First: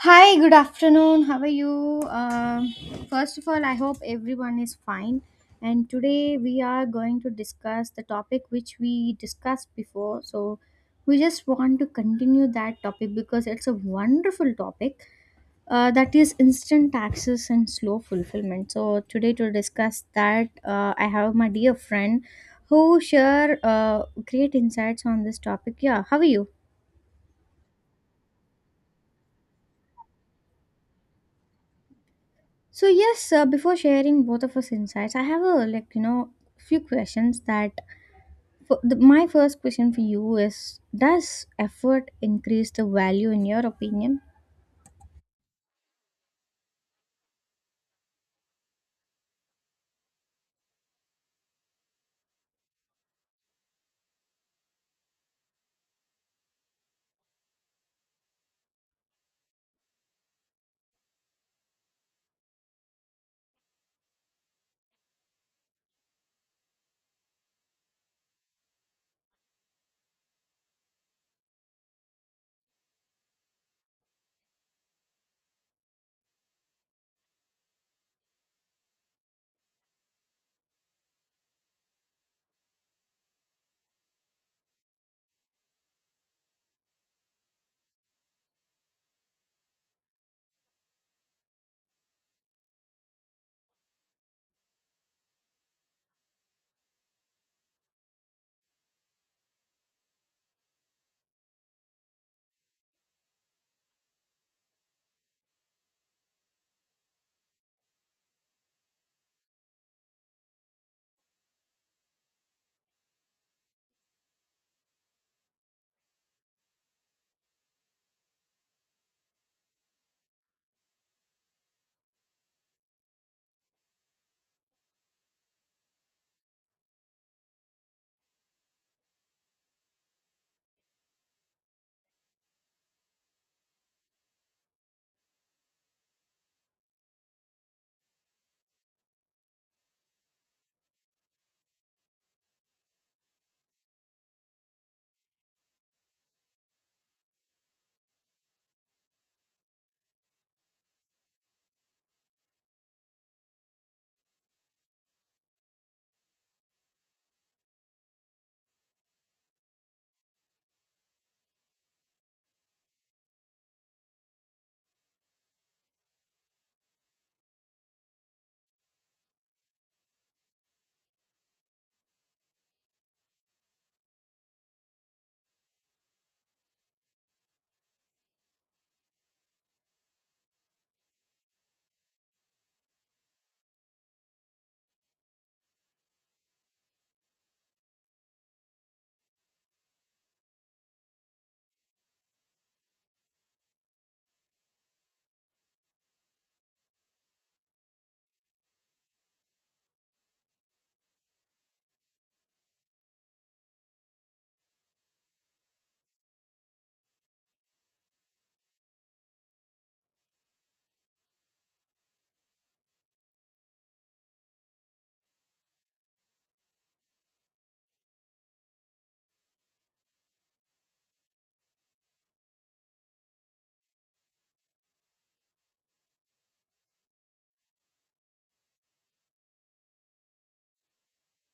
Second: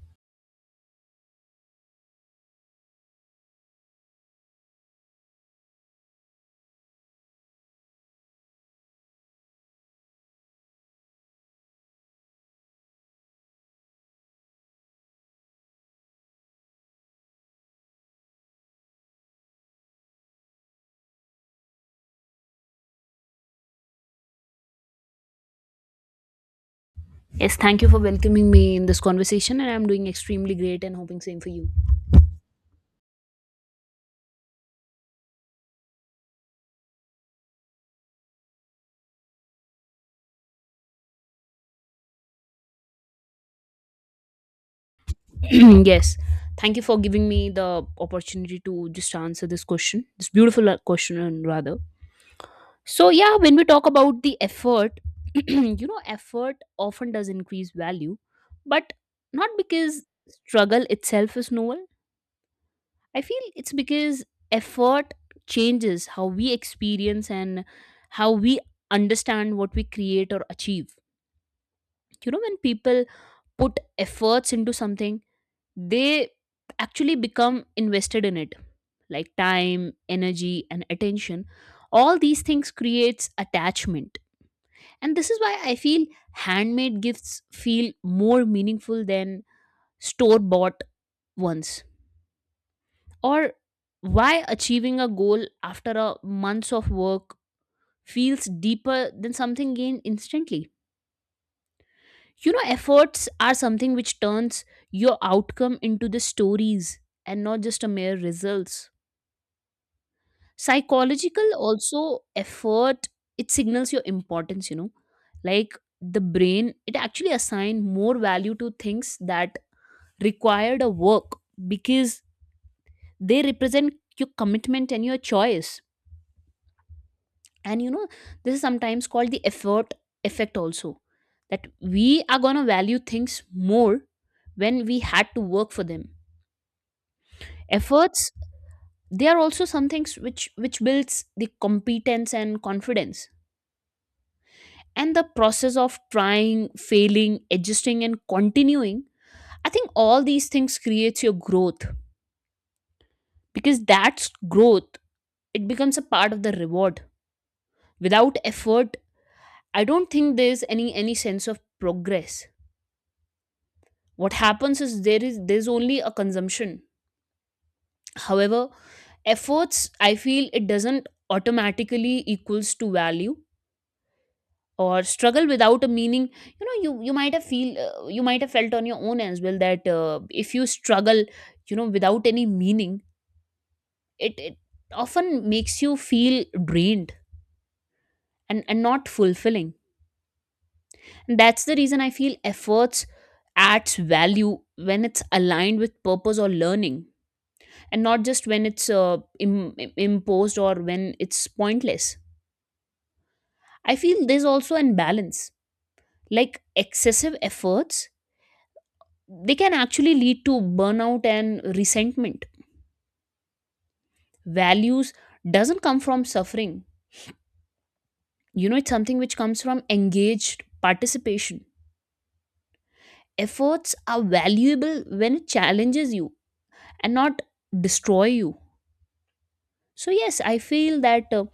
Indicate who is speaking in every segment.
Speaker 1: Hi, good afternoon. How are you? First of all, I hope everyone is fine. And today we are going to discuss the topic which we discussed before. So we just want to continue that topic because it's a wonderful topic, that is instant access and slow fulfillment. So today to discuss that, I have my dear friend who share great insights on this topic. Yeah, how are you?
Speaker 2: Yes, thank you for welcoming me in this conversation, and I'm doing extremely great and hoping same for you.
Speaker 1: So yes, before sharing both of us insights, I have a few questions that for my first question for you is, does effort increase the value in your opinion?
Speaker 2: Yes, thank you for giving me the opportunity to just answer this question, this beautiful question, and rather. So, yeah, when we talk about the effort, you know, effort often does increase value, but not because struggle itself is novel. I feel it's because effort changes how we experience and how we understand what we create or achieve. You know, when people put efforts into something, they actually become invested in it, like time, energy, and attention. All these things creates attachment. And this is why I feel handmade gifts feel more meaningful than store bought ones. Or why achieving a goal after a months of work feels deeper than something gained instantly. You know, efforts are something which turns your outcome into the stories and not just a mere results. Psychological also effort, it signals your importance, you know, like the brain, it actually assign more value to things that required a work because they represent your commitment and your choice. And you know, this is sometimes called the effort effect also, that we are going to value things more when we had to work for them. Efforts, they are also some things which builds the competence and confidence, and the process of trying failing adjusting and continuing, I think all these things creates your growth, because that's growth, it becomes a part of the reward. Without effort, I don't think there's any sense of progress. What happens is there's only a consumption. However, efforts, I feel it doesn't automatically equals to value, or struggle without a meaning. You know, you might have feel you might have felt on your own as well that if you struggle, you know, without any meaning, it often makes you feel drained and not fulfilling. And that's the reason I feel efforts adds value when it's aligned with purpose or learning, and not just when it's imposed or when it's pointless. I feel there's also an balance. Like excessive efforts, they can actually lead to burnout and resentment. Values doesn't come from suffering. You know, it's something which comes from engaged participation. Efforts are valuable when it challenges you and not destroy you. So yes, I feel that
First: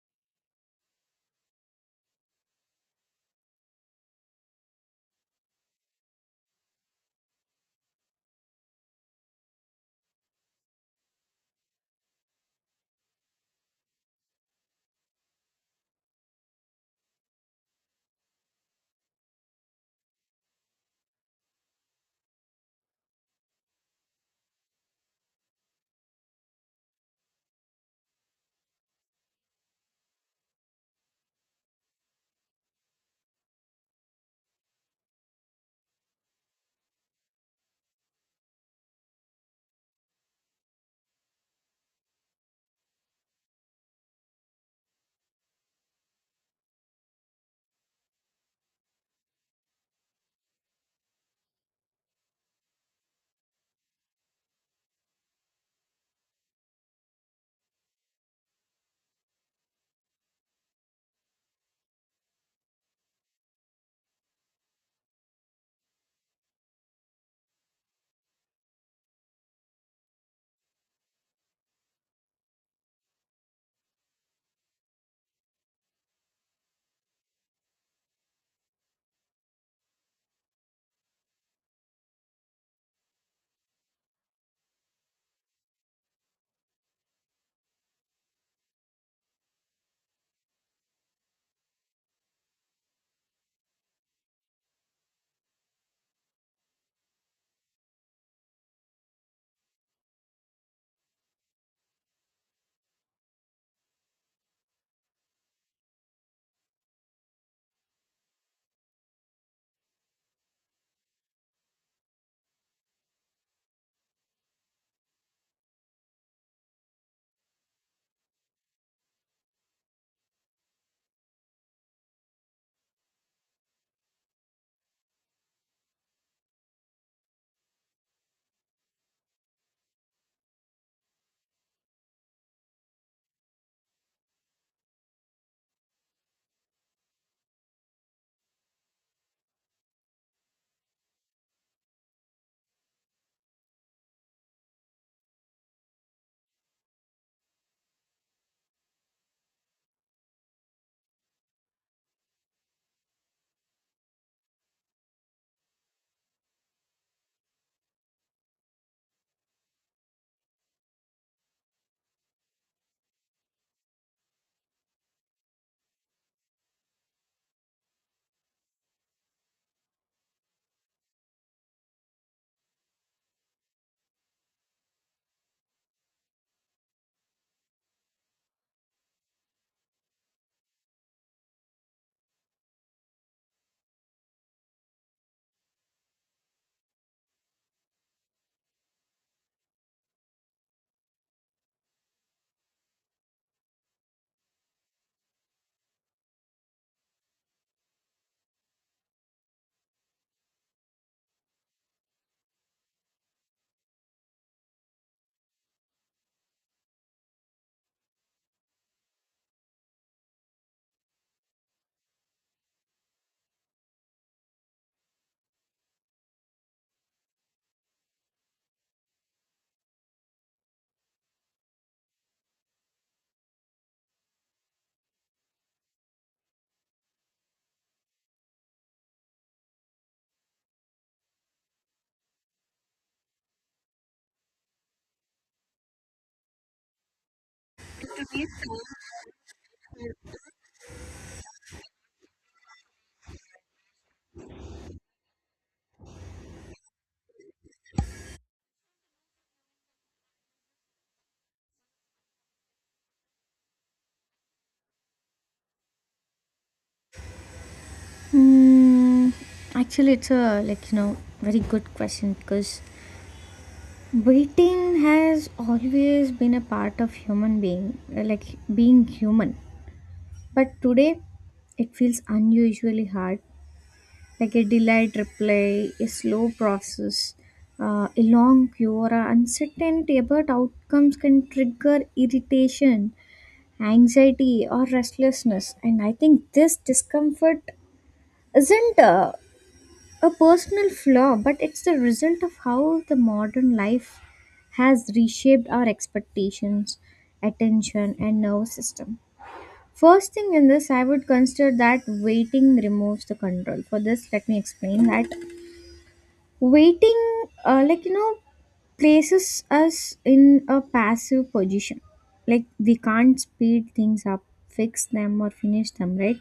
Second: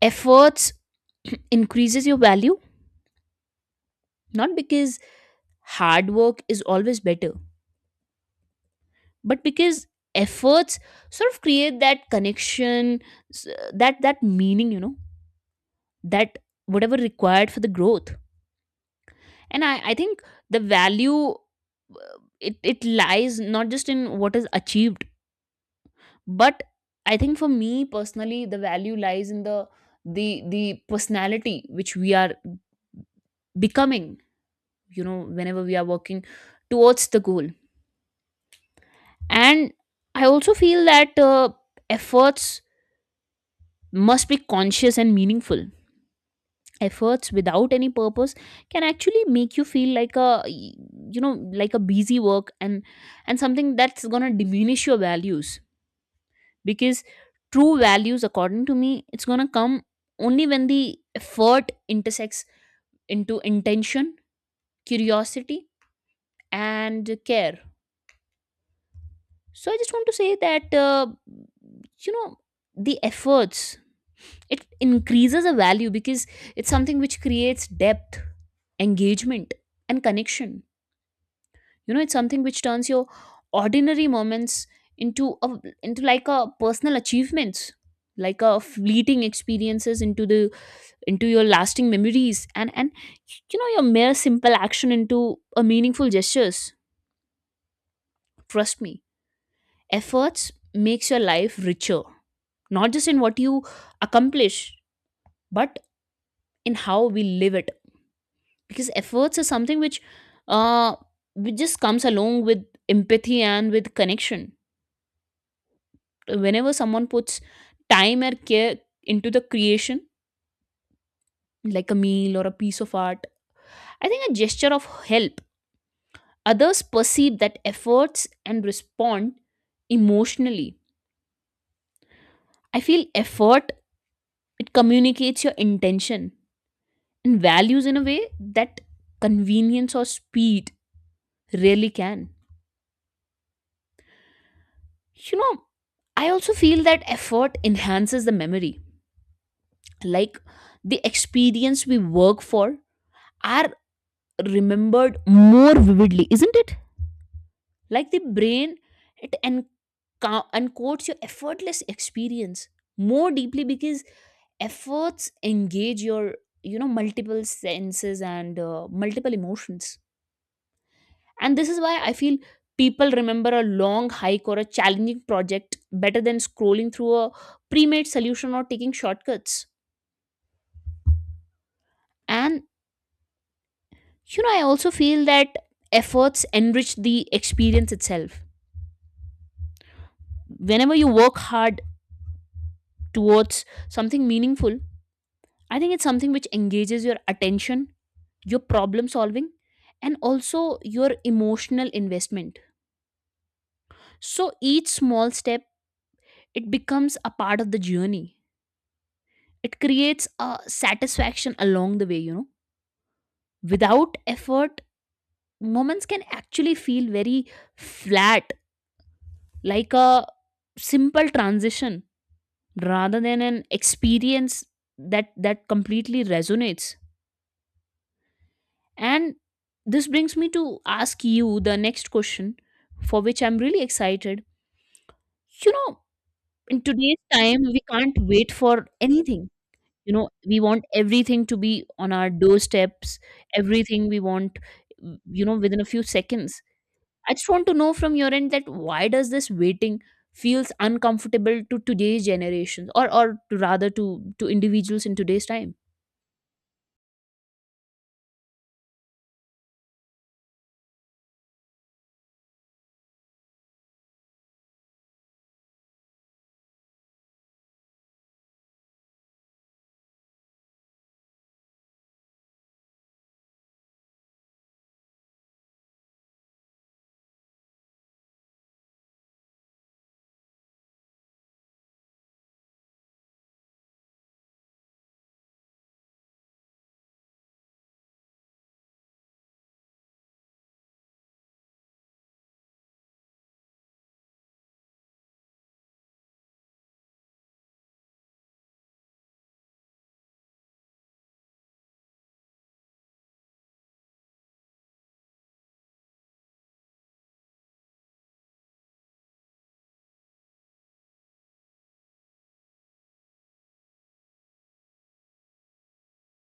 Speaker 2: efforts increases your value, not because hard work is always better, but because efforts sort of create that connection, s- that meaning, you know, that whatever required for the growth. And I think the value, it lies not just in what is achieved, but I think for me personally the value lies in the the the personality which we are becoming, you know, whenever we are working towards the goal. And I also feel that efforts must be conscious and meaningful. Efforts without any purpose can actually make you feel like a, you know, like a busy work, and something that's going to diminish your values, because true values according to me it's going to come only when the effort intersects into intention, curiosity, and care. So I just want to say that you know, the efforts, it increases a value because it's something which creates depth, engagement, and connection. You know, it's something which turns your ordinary moments into a, into like a personal achievements, like a fleeting experiences into the, into your lasting memories, and you know, your mere simple action into a meaningful gestures. Trust me, efforts makes your life richer, not just in what you accomplish, but in how we live it. Because efforts is something uh which just comes along with empathy and with connection. Whenever someone puts time or care into the creation, like a meal or a piece of art, I think a gesture of help, others perceive that efforts and respond emotionally. I feel effort, it communicates your intention and values in a way that convenience or speed really can, you know. I also feel that effort enhances the memory. Like the experience we work for are remembered more vividly, isn't it? Like the brain, it encodes your effortless experience more deeply, because efforts engage your, you know, multiple senses and multiple emotions. And this is why I feel people remember a long hike or a challenging project better than scrolling through a pre-made solution or taking shortcuts. And you know, I also feel that efforts enrich the experience itself. Whenever you work hard towards something meaningful, I think it's something which engages your attention, your problem solving, and also your emotional investment. So each small step, it becomes a part of the journey. It creates a satisfaction along the way, you know. Without effort, moments can actually feel very flat, like a simple transition rather than an experience that completely resonates. And this brings me to ask you the next question, for which I'm really excited. You know, in today's time, we can't wait for anything. You know, we want everything to be on our doorsteps, everything we want, you know, within a few seconds. I just want to know from your end that why does this waiting feels uncomfortable to today's generations, or to rather to individuals in today's time?
Speaker 1: Hmm, actually, it's a very good question because waiting has always been a part of human being, like being human. But today, it feels unusually hard, like a delayed reply, a slow process, a long queue, or a uncertainty about outcomes can trigger irritation, anxiety, or restlessness. And I think this discomfort isn't a personal flaw, but it's the result of how the modern life has reshaped our expectations, attention, and nervous system. First thing in this, I would consider that waiting removes the control. For this, let me explain that waiting places us in a passive position, like we can't speed things up, fix them, or finish them right.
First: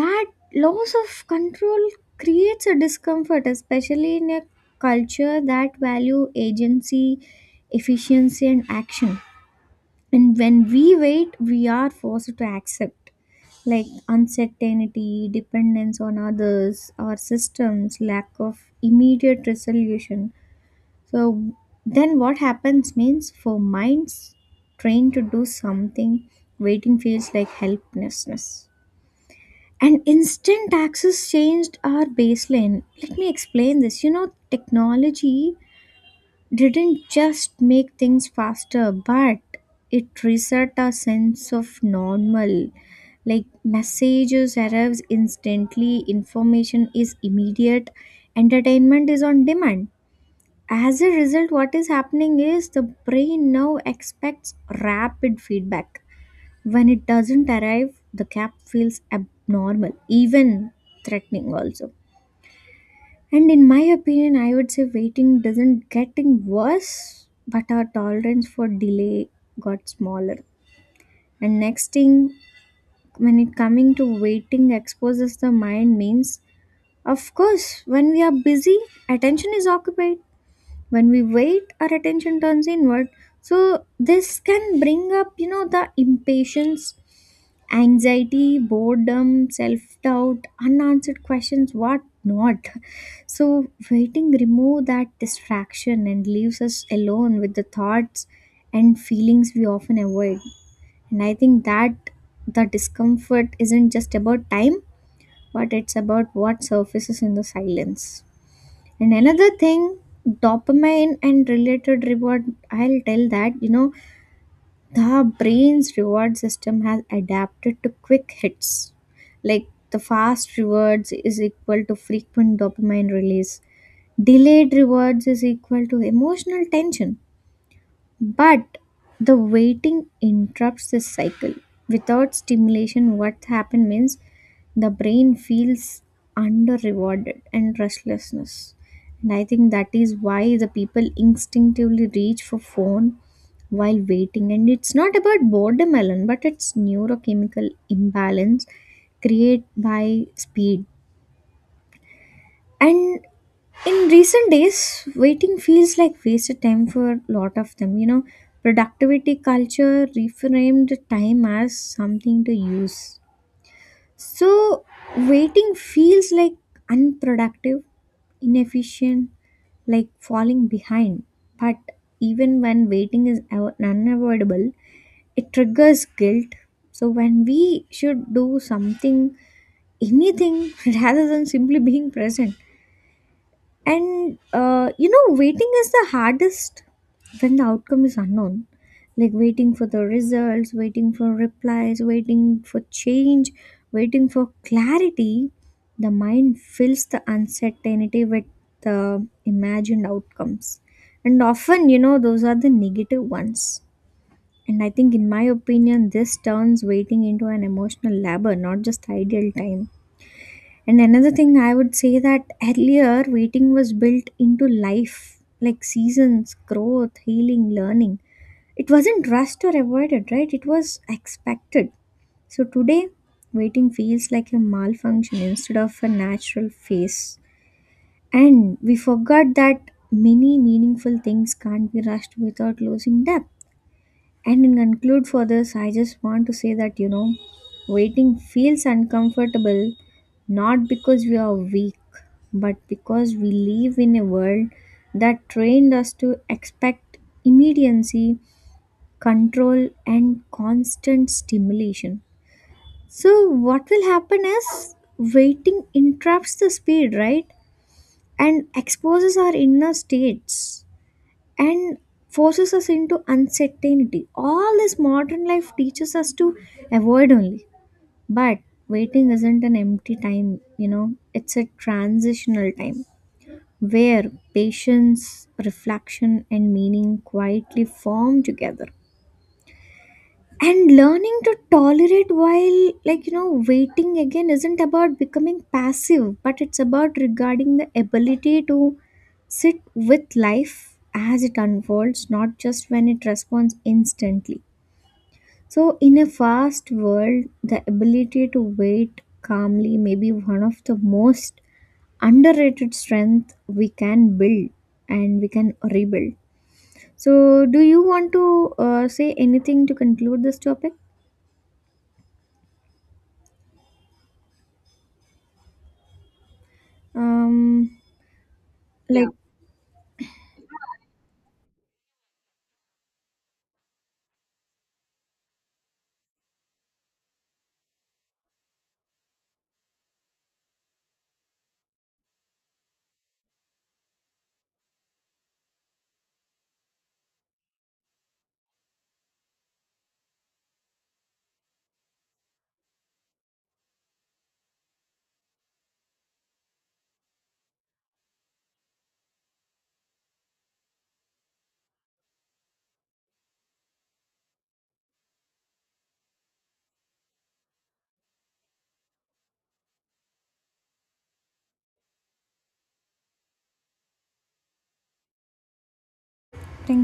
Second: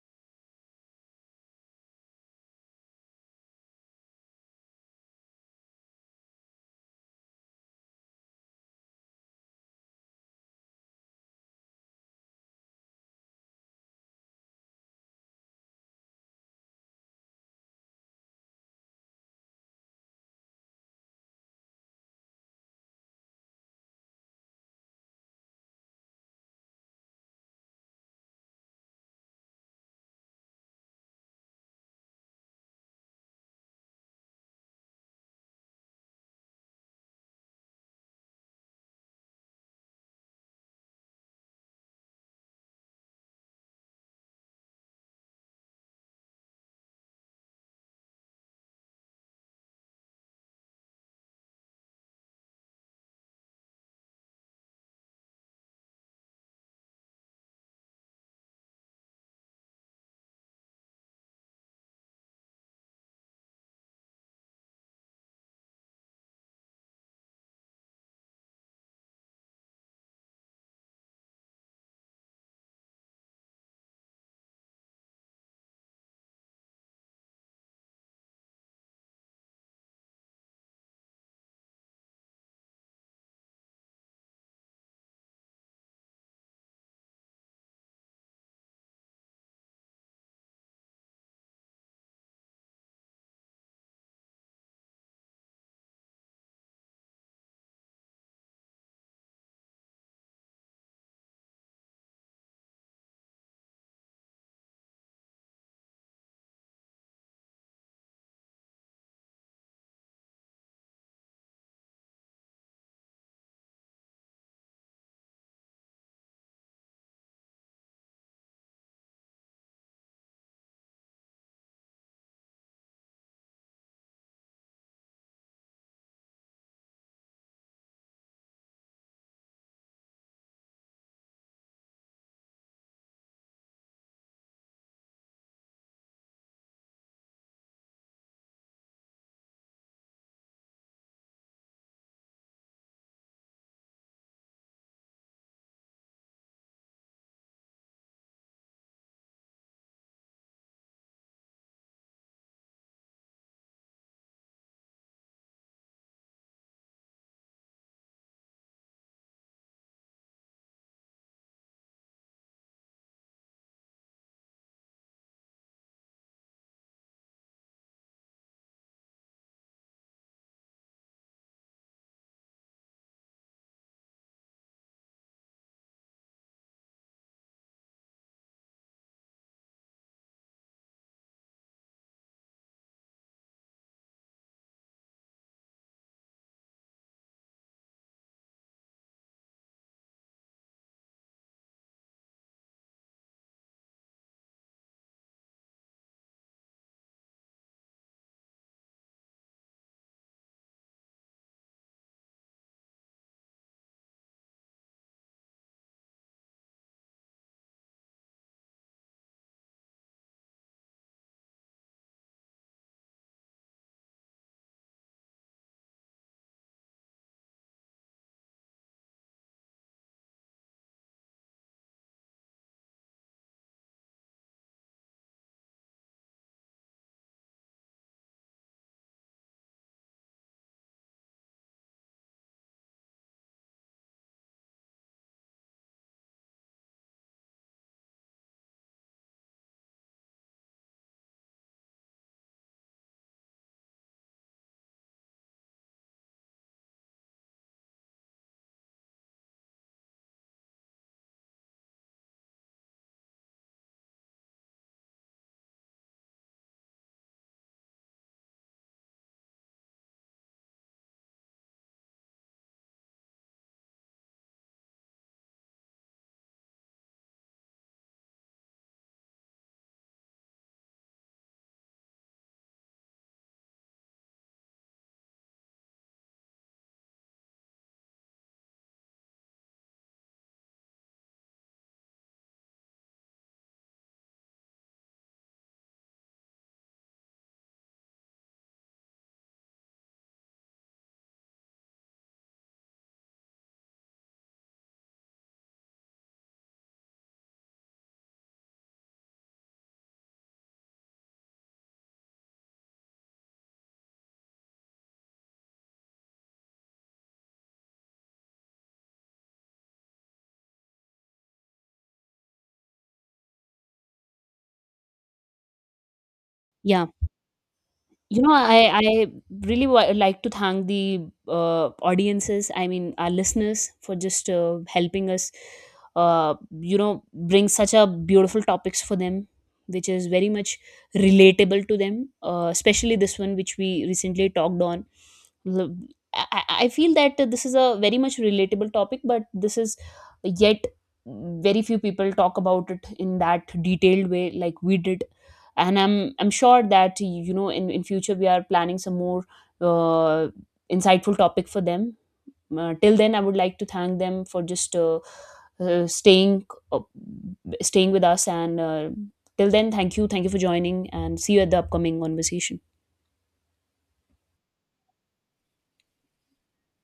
Speaker 1: That loss of control creates a discomfort, especially in a culture that value agency, efficiency, and action. And when we wait, we are forced to accept, like, uncertainty, dependence on others, our systems, lack of immediate resolution. So then what happens means, for minds trained to do something, waiting feels like helplessness. And instant access changed our baseline. Let me explain this. You know, technology didn't just make things faster, but it reset our sense of normal. Like, messages arrives instantly, information is immediate, entertainment is on demand. As a result, what is happening is the brain now expects rapid feedback. When it doesn't arrive, the gap feels abnormal, even threatening also. And in my opinion, I would say waiting doesn't getting worse, but our tolerance for delay got smaller. And next thing, when it coming to waiting exposes the mind means, of course, when we are busy, attention is occupied. When we wait, our attention turns inward. So this can bring up, you know, the impatience, anxiety, boredom, self-doubt, unanswered questions, what not. So waiting removes that distraction and leaves us alone with the thoughts and feelings we often avoid. And I think that the discomfort isn't just about time, but it's about what surfaces in the silence. And another thing, dopamine and related reward, I'll tell that, you know, the brain's reward system has adapted to quick hits. Like, the fast rewards is equal to frequent dopamine release, delayed rewards is equal to emotional tension. But the waiting interrupts this cycle. Without stimulation, what happened means the brain feels under rewarded and restlessness. And I think that is why the people instinctively reach for phone while waiting. And it's not about boredom alone, but it's neurochemical imbalance created by speed. And in recent days, waiting feels like wasted time for a lot of them. You know, productivity culture reframed time as something to use. So waiting feels like unproductive, inefficient, like falling behind. But even when waiting is unavoidable, it triggers guilt. So when we should do something, anything, rather than simply being present. And you know, waiting is the hardest when the outcome is unknown. Like waiting for the results, waiting for replies, waiting for change, waiting for clarity. The mind fills the uncertainty with the imagined outcomes. And often, you know, those are the negative ones. And I think, in my opinion, this turns waiting into an emotional labor, not just ideal time. And another thing I would say that earlier waiting was built into life, like seasons, growth, healing, learning. It wasn't rushed or avoided, right? It was expected. So today, waiting feels like a malfunction instead of a natural phase. And we forgot that many meaningful things can't be rushed without losing depth. And in conclude for this, I just want to say that, you know, waiting feels uncomfortable not because we are weak, but because we live in a world that trained us to expect immediacy, control, and constant stimulation. So what will happen is waiting interrupts the speed, right? And exposes our inner states and forces us into uncertainty. All this modern life teaches us to avoid only. But waiting isn't an empty time, you know, it's a transitional time where patience, reflection, and meaning quietly form together. And learning to tolerate while waiting again isn't about becoming passive, but it's about regarding the ability to sit with life as it unfolds, not just when it responds instantly. So in a fast world, the ability to wait calmly may be one of the most underrated strength we can build and we can rebuild. So do you want to say anything to conclude this topic?
Speaker 2: Yeah.
Speaker 1: um
Speaker 2: You know, I
Speaker 1: like,
Speaker 2: I
Speaker 1: yeah.
Speaker 2: really wa like to thank the audiences, I mean, our listeners, for just helping us, uh, you know, bring such a beautiful topics for them, which is very much relatable to them, especially this one which we recently talked on. L- I feel that this is a very much relatable topic, but this is yet very few people talk about it in that detailed way like we did. And I'm sure that you know, in future we are planning some more uh, insightful topic for them. Till then I would like to thank them for just uh, staying uh, staying with us, and till then, thank you for joining, and see you at the upcoming conversation.
Speaker 1: Thank